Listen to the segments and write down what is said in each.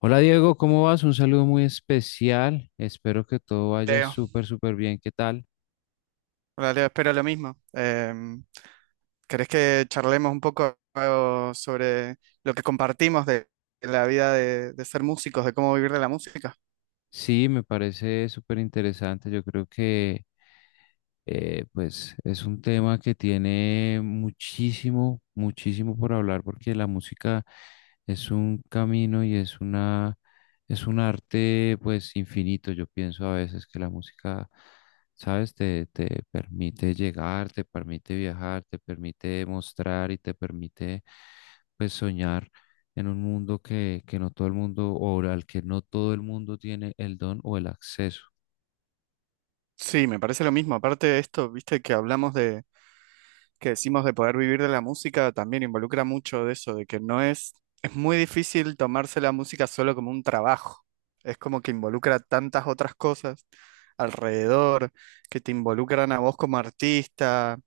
Hola Diego, ¿cómo vas? Un saludo muy especial. Espero que todo vaya Leo, súper, súper bien. ¿Qué tal? hola Leo, espero lo mismo. ¿Querés que charlemos un poco sobre lo que compartimos de la vida de ser músicos, de cómo vivir de la música? Sí, me parece súper interesante. Yo creo que pues es un tema que tiene muchísimo, muchísimo por hablar porque la música es un camino y es una, es un arte pues infinito. Yo pienso a veces que la música, sabes, te permite llegar, te permite viajar, te permite mostrar y te permite pues soñar en un mundo que no todo el mundo o al que no todo el mundo tiene el don o el acceso. Sí, me parece lo mismo. Aparte de esto, viste que hablamos de, que decimos de poder vivir de la música, también involucra mucho de eso, de que no es, es muy difícil tomarse la música solo como un trabajo. Es como que involucra tantas otras cosas alrededor, que te involucran a vos como artista,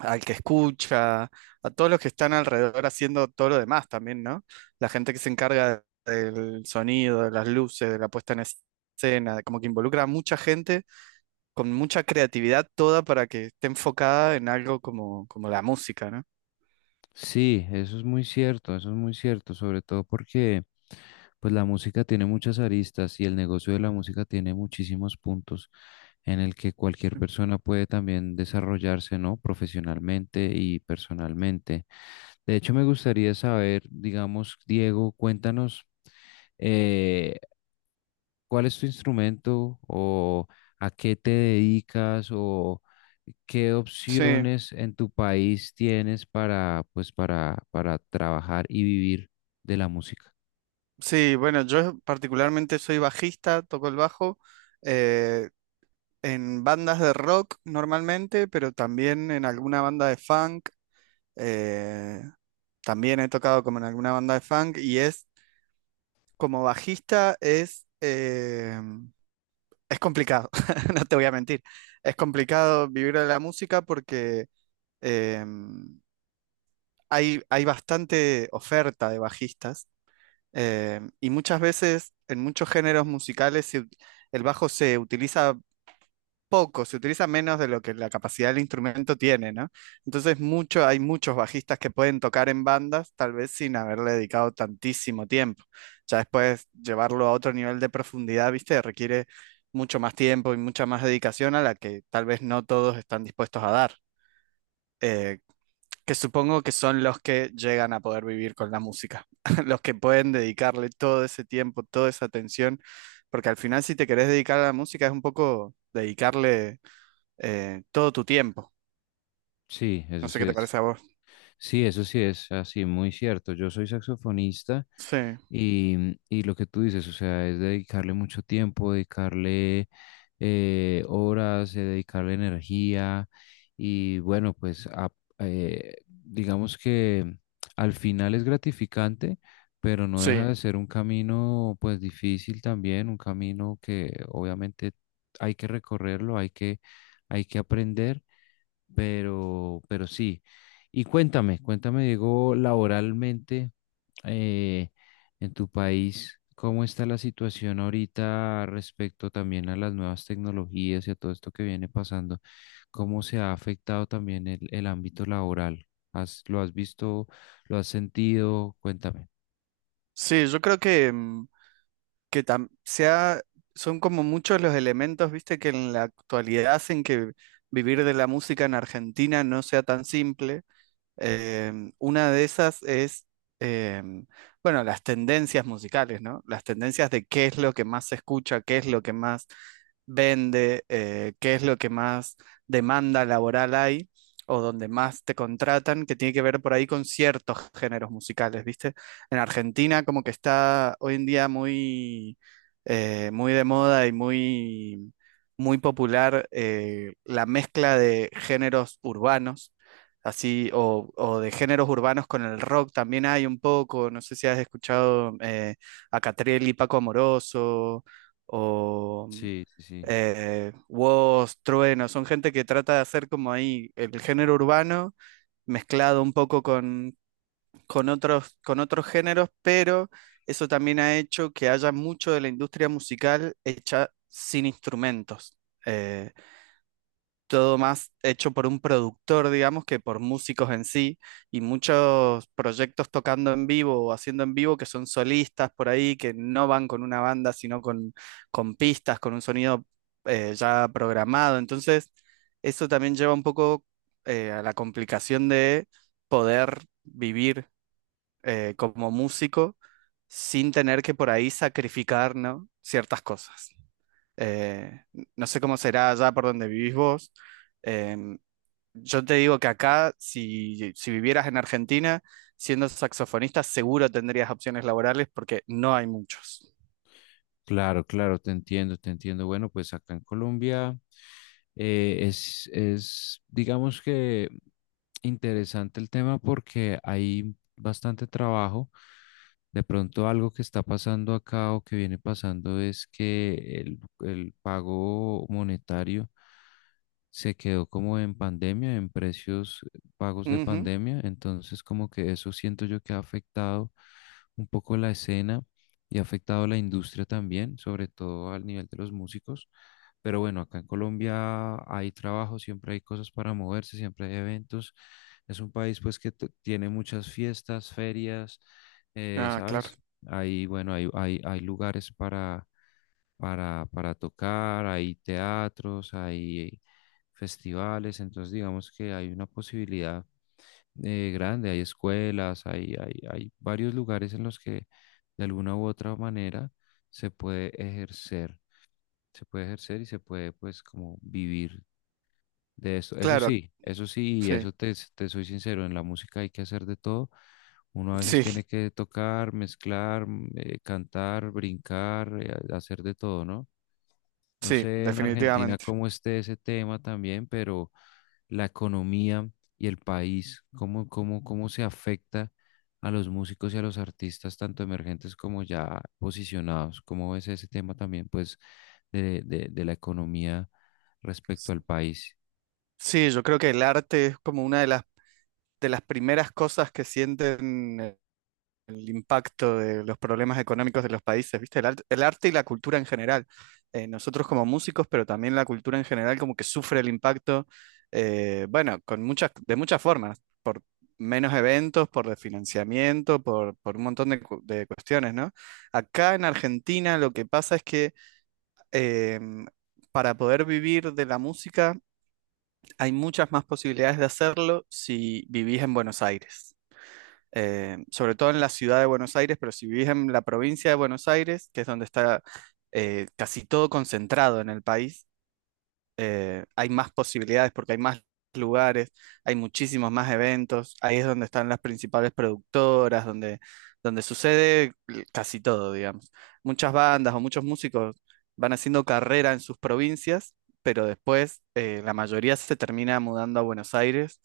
al que escucha, a todos los que están alrededor haciendo todo lo demás también, ¿no? La gente que se encarga del sonido, de las luces, de la puesta en escena, como que involucra a mucha gente con mucha creatividad toda para que esté enfocada en algo como la música, ¿no? Sí, eso es muy cierto, eso es muy cierto, sobre todo porque pues la música tiene muchas aristas y el negocio de la música tiene muchísimos puntos en el que cualquier persona puede también desarrollarse, ¿no? Profesionalmente y personalmente. De hecho, me gustaría saber, digamos, Diego, cuéntanos eh, ¿cuál es tu instrumento o a qué te dedicas o qué Sí, opciones en tu país tienes para trabajar y vivir de la música? sí, bueno, yo particularmente soy bajista, toco el bajo eh, en bandas de rock normalmente, pero también en alguna banda de funk. Eh, También he tocado como en alguna banda de funk y es como bajista es complicado, no te voy a mentir. Es complicado vivir de la música porque eh, hay bastante oferta de bajistas, y muchas veces en muchos géneros musicales el bajo se utiliza poco, se utiliza menos de lo que la capacidad del instrumento tiene, ¿no? Entonces hay muchos bajistas que pueden tocar en bandas, tal vez sin haberle dedicado tantísimo tiempo. Ya después llevarlo a otro nivel de profundidad, ¿viste? Requiere mucho más tiempo y mucha más dedicación a la que tal vez no todos están dispuestos a dar. eh, que supongo que son los que llegan a poder vivir con la música, los que pueden dedicarle todo ese tiempo, toda esa atención, porque al final si te querés dedicar a la música es un poco dedicarle todo tu tiempo. Sí, No eso sé sí qué te es. parece a vos. Sí, eso sí es así, muy cierto. Yo soy saxofonista Sí, y, y lo que tú dices, o sea, es dedicarle mucho tiempo, dedicarle horas, dedicarle energía y bueno, digamos que al final es gratificante, pero no sí, deja de ser un camino pues difícil también, un camino que obviamente hay que recorrerlo, hay que aprender pero sí. Y cuéntame, cuéntame, Diego, laboralmente eh, en tu país, ¿cómo está la situación ahorita respecto también a las nuevas tecnologías y a todo esto que viene pasando? ¿Cómo se ha afectado también el ámbito laboral? ¿Has- lo has visto? ¿Lo has sentido? Cuéntame. sí, yo creo que, que tam- sea, son como muchos los elementos, viste, que en la actualidad hacen que vivir de la música en Argentina no sea tan simple. Una de esas es, em, bueno, las tendencias musicales, ¿no? Las tendencias de qué es lo que más se escucha, qué es lo que más vende, qué es lo que más demanda laboral hay o donde más te contratan, que tiene que ver por ahí con ciertos géneros musicales, ¿viste? En Argentina como que está hoy en día muy de moda y muy popular, la mezcla de géneros urbanos así, o de géneros urbanos con el rock también hay un poco, no sé si has escuchado a Catriel y Paco Amoroso, o mm, Sí, sí, sí. eh, Woz, Trueno, son gente que trata de hacer como ahí el género urbano mezclado un poco con otros géneros, pero eso también ha hecho que haya mucho de la industria musical hecha sin instrumentos. Eh, Todo más hecho por un productor, digamos, que por músicos en sí, y muchos proyectos tocando en vivo o haciendo en vivo que son solistas por ahí, que no van con una banda, sino con pistas, con un sonido ya programado. Entonces, eso también lleva un poco a la complicación de poder vivir como músico sin tener que por ahí sacrificar, ¿no?, ciertas cosas. Eh, no sé cómo será allá por donde vivís vos. Em, yo te digo que acá, si vivieras en Argentina, siendo saxofonista, seguro tendrías opciones laborales porque no hay muchos. Claro, claro, te entiendo, te entiendo. Bueno, pues acá en Colombia es, digamos que interesante el tema porque hay bastante trabajo. De pronto algo que está pasando acá o que viene pasando es que el pago monetario se quedó como en pandemia, en precios pagos de Ujú. pandemia. Entonces como que eso siento yo que ha afectado un poco la escena y ha afectado la industria también, sobre todo al nivel de los músicos. Pero bueno, acá en Colombia hay trabajo, siempre hay cosas para moverse, siempre hay eventos. Es un país pues que tiene muchas fiestas, ferias, Ah, claro, ¿sabes? Ahí, bueno, hay lugares para tocar, hay teatros, hay festivales, entonces digamos que hay una posibilidad grande, hay escuelas, hay varios lugares en los que de alguna u otra manera se puede ejercer, se puede ejercer y se puede pues como vivir de eso, claro, eso sí, sí, te soy sincero, en la música hay que hacer de todo. Uno a veces sí, tiene que tocar, mezclar, cantar, brincar, hacer de todo, ¿no? No sí, sé en Argentina definitivamente. cómo esté ese tema también, pero la economía y el país, cómo se afecta a los músicos y a los artistas, tanto emergentes como ya posicionados. ¿Cómo ves ese tema también, pues, de, de la economía respecto al país? Sí, yo creo que el arte es como una de las primeras cosas que sienten el impacto de los problemas económicos de los países, ¿viste? El arte y la cultura en general. Nosotros como músicos, pero también la cultura en general como que sufre el impacto, bueno, con muchas, de muchas formas, por menos eventos, por desfinanciamiento, por un montón de cuestiones, ¿no? Acá en Argentina lo que pasa es que em, para poder vivir de la música hay muchas más posibilidades de hacerlo si vivís en Buenos Aires, sobre todo en la ciudad de Buenos Aires, pero si vivís en la provincia de Buenos Aires, que es donde está casi todo concentrado en el país, hay más posibilidades porque hay más lugares, hay muchísimos más eventos, ahí es donde están las principales productoras, donde sucede casi todo, digamos. Muchas bandas o muchos músicos van haciendo carrera en sus provincias, pero después la mayoría se termina mudando a Buenos Aires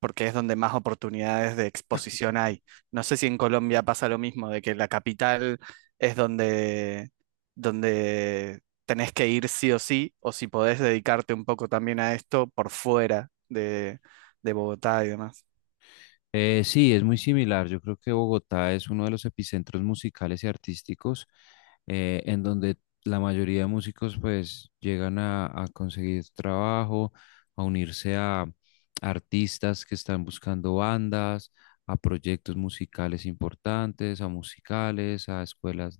porque es donde más oportunidades de exposición hay. No sé si en Colombia pasa lo mismo, de que la capital es donde tenés que ir sí o sí, o si podés dedicarte un poco también a esto por fuera de Bogotá y demás. Sí, es muy similar. Yo creo que Bogotá es uno de los epicentros musicales y artísticos en donde la mayoría de músicos pues llegan a conseguir trabajo, a unirse a artistas que están buscando bandas, a proyectos musicales importantes, a musicales, a escuelas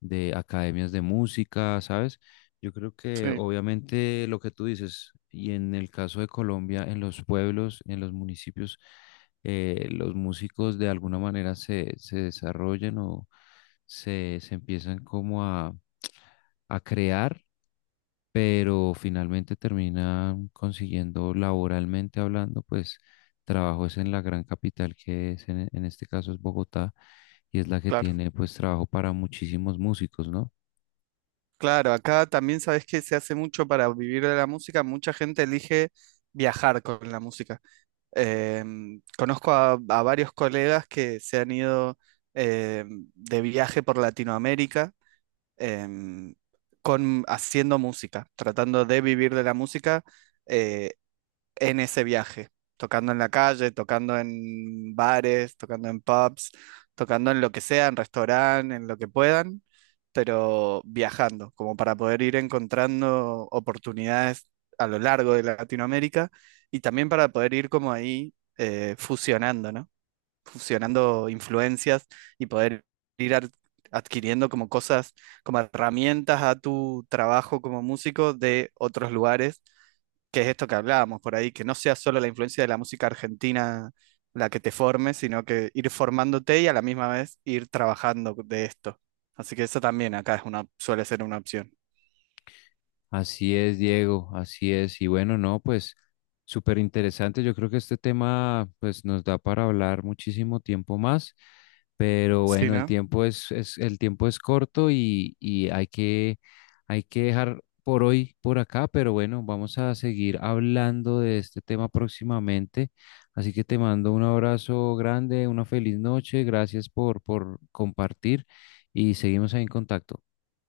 de academias de música, ¿sabes? Yo creo que Sí, obviamente lo que tú dices, y en el caso de Colombia, en los pueblos, en los municipios, los músicos de alguna manera se desarrollan o se empiezan como a crear, pero finalmente terminan consiguiendo laboralmente hablando, pues trabajos en la gran capital que es en este caso es Bogotá y es la que claro. tiene pues trabajo para muchísimos músicos, ¿no? Claro, acá también sabes que se hace mucho para vivir de la música, mucha gente elige viajar con la música. Conozco a varios colegas que se han ido, de viaje por Latinoamérica, em, haciendo música, tratando de vivir de la música eh, en ese viaje, tocando en la calle, tocando en bares, tocando en pubs, tocando en lo que sea, en restaurantes, en lo que puedan, pero viajando, como para poder ir encontrando oportunidades a lo largo de Latinoamérica, y también para poder ir como ahí fusionando, ¿no?, fusionando influencias, y poder ir ar- adquiriendo como cosas, como herramientas a tu trabajo como músico de otros lugares, que es esto que hablábamos por ahí, que no sea solo la influencia de la música argentina la que te forme, sino que ir formándote y a la misma vez ir trabajando de esto. Así que eso también acá es una, suele ser una opción. Así es, Diego, así es. Y bueno, no, pues súper interesante. Yo creo que este tema pues nos da para hablar muchísimo tiempo más, pero Sí, bueno, el ¿no? tiempo es, es el tiempo es corto y hay que dejar por hoy por acá, pero bueno, vamos a seguir hablando de este tema próximamente. Así que te mando un abrazo grande, una feliz noche, gracias por compartir y seguimos ahí en contacto.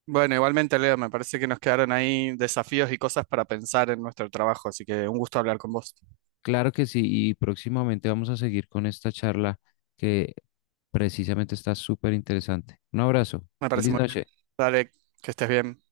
Bueno, igualmente, Leo, me parece que nos quedaron ahí desafíos y cosas para pensar en nuestro trabajo, así que un gusto hablar con vos. Claro que sí, y próximamente vamos a seguir con esta charla que precisamente está súper interesante. Un abrazo, Me parece feliz muy. noche. Dale, que estés bien.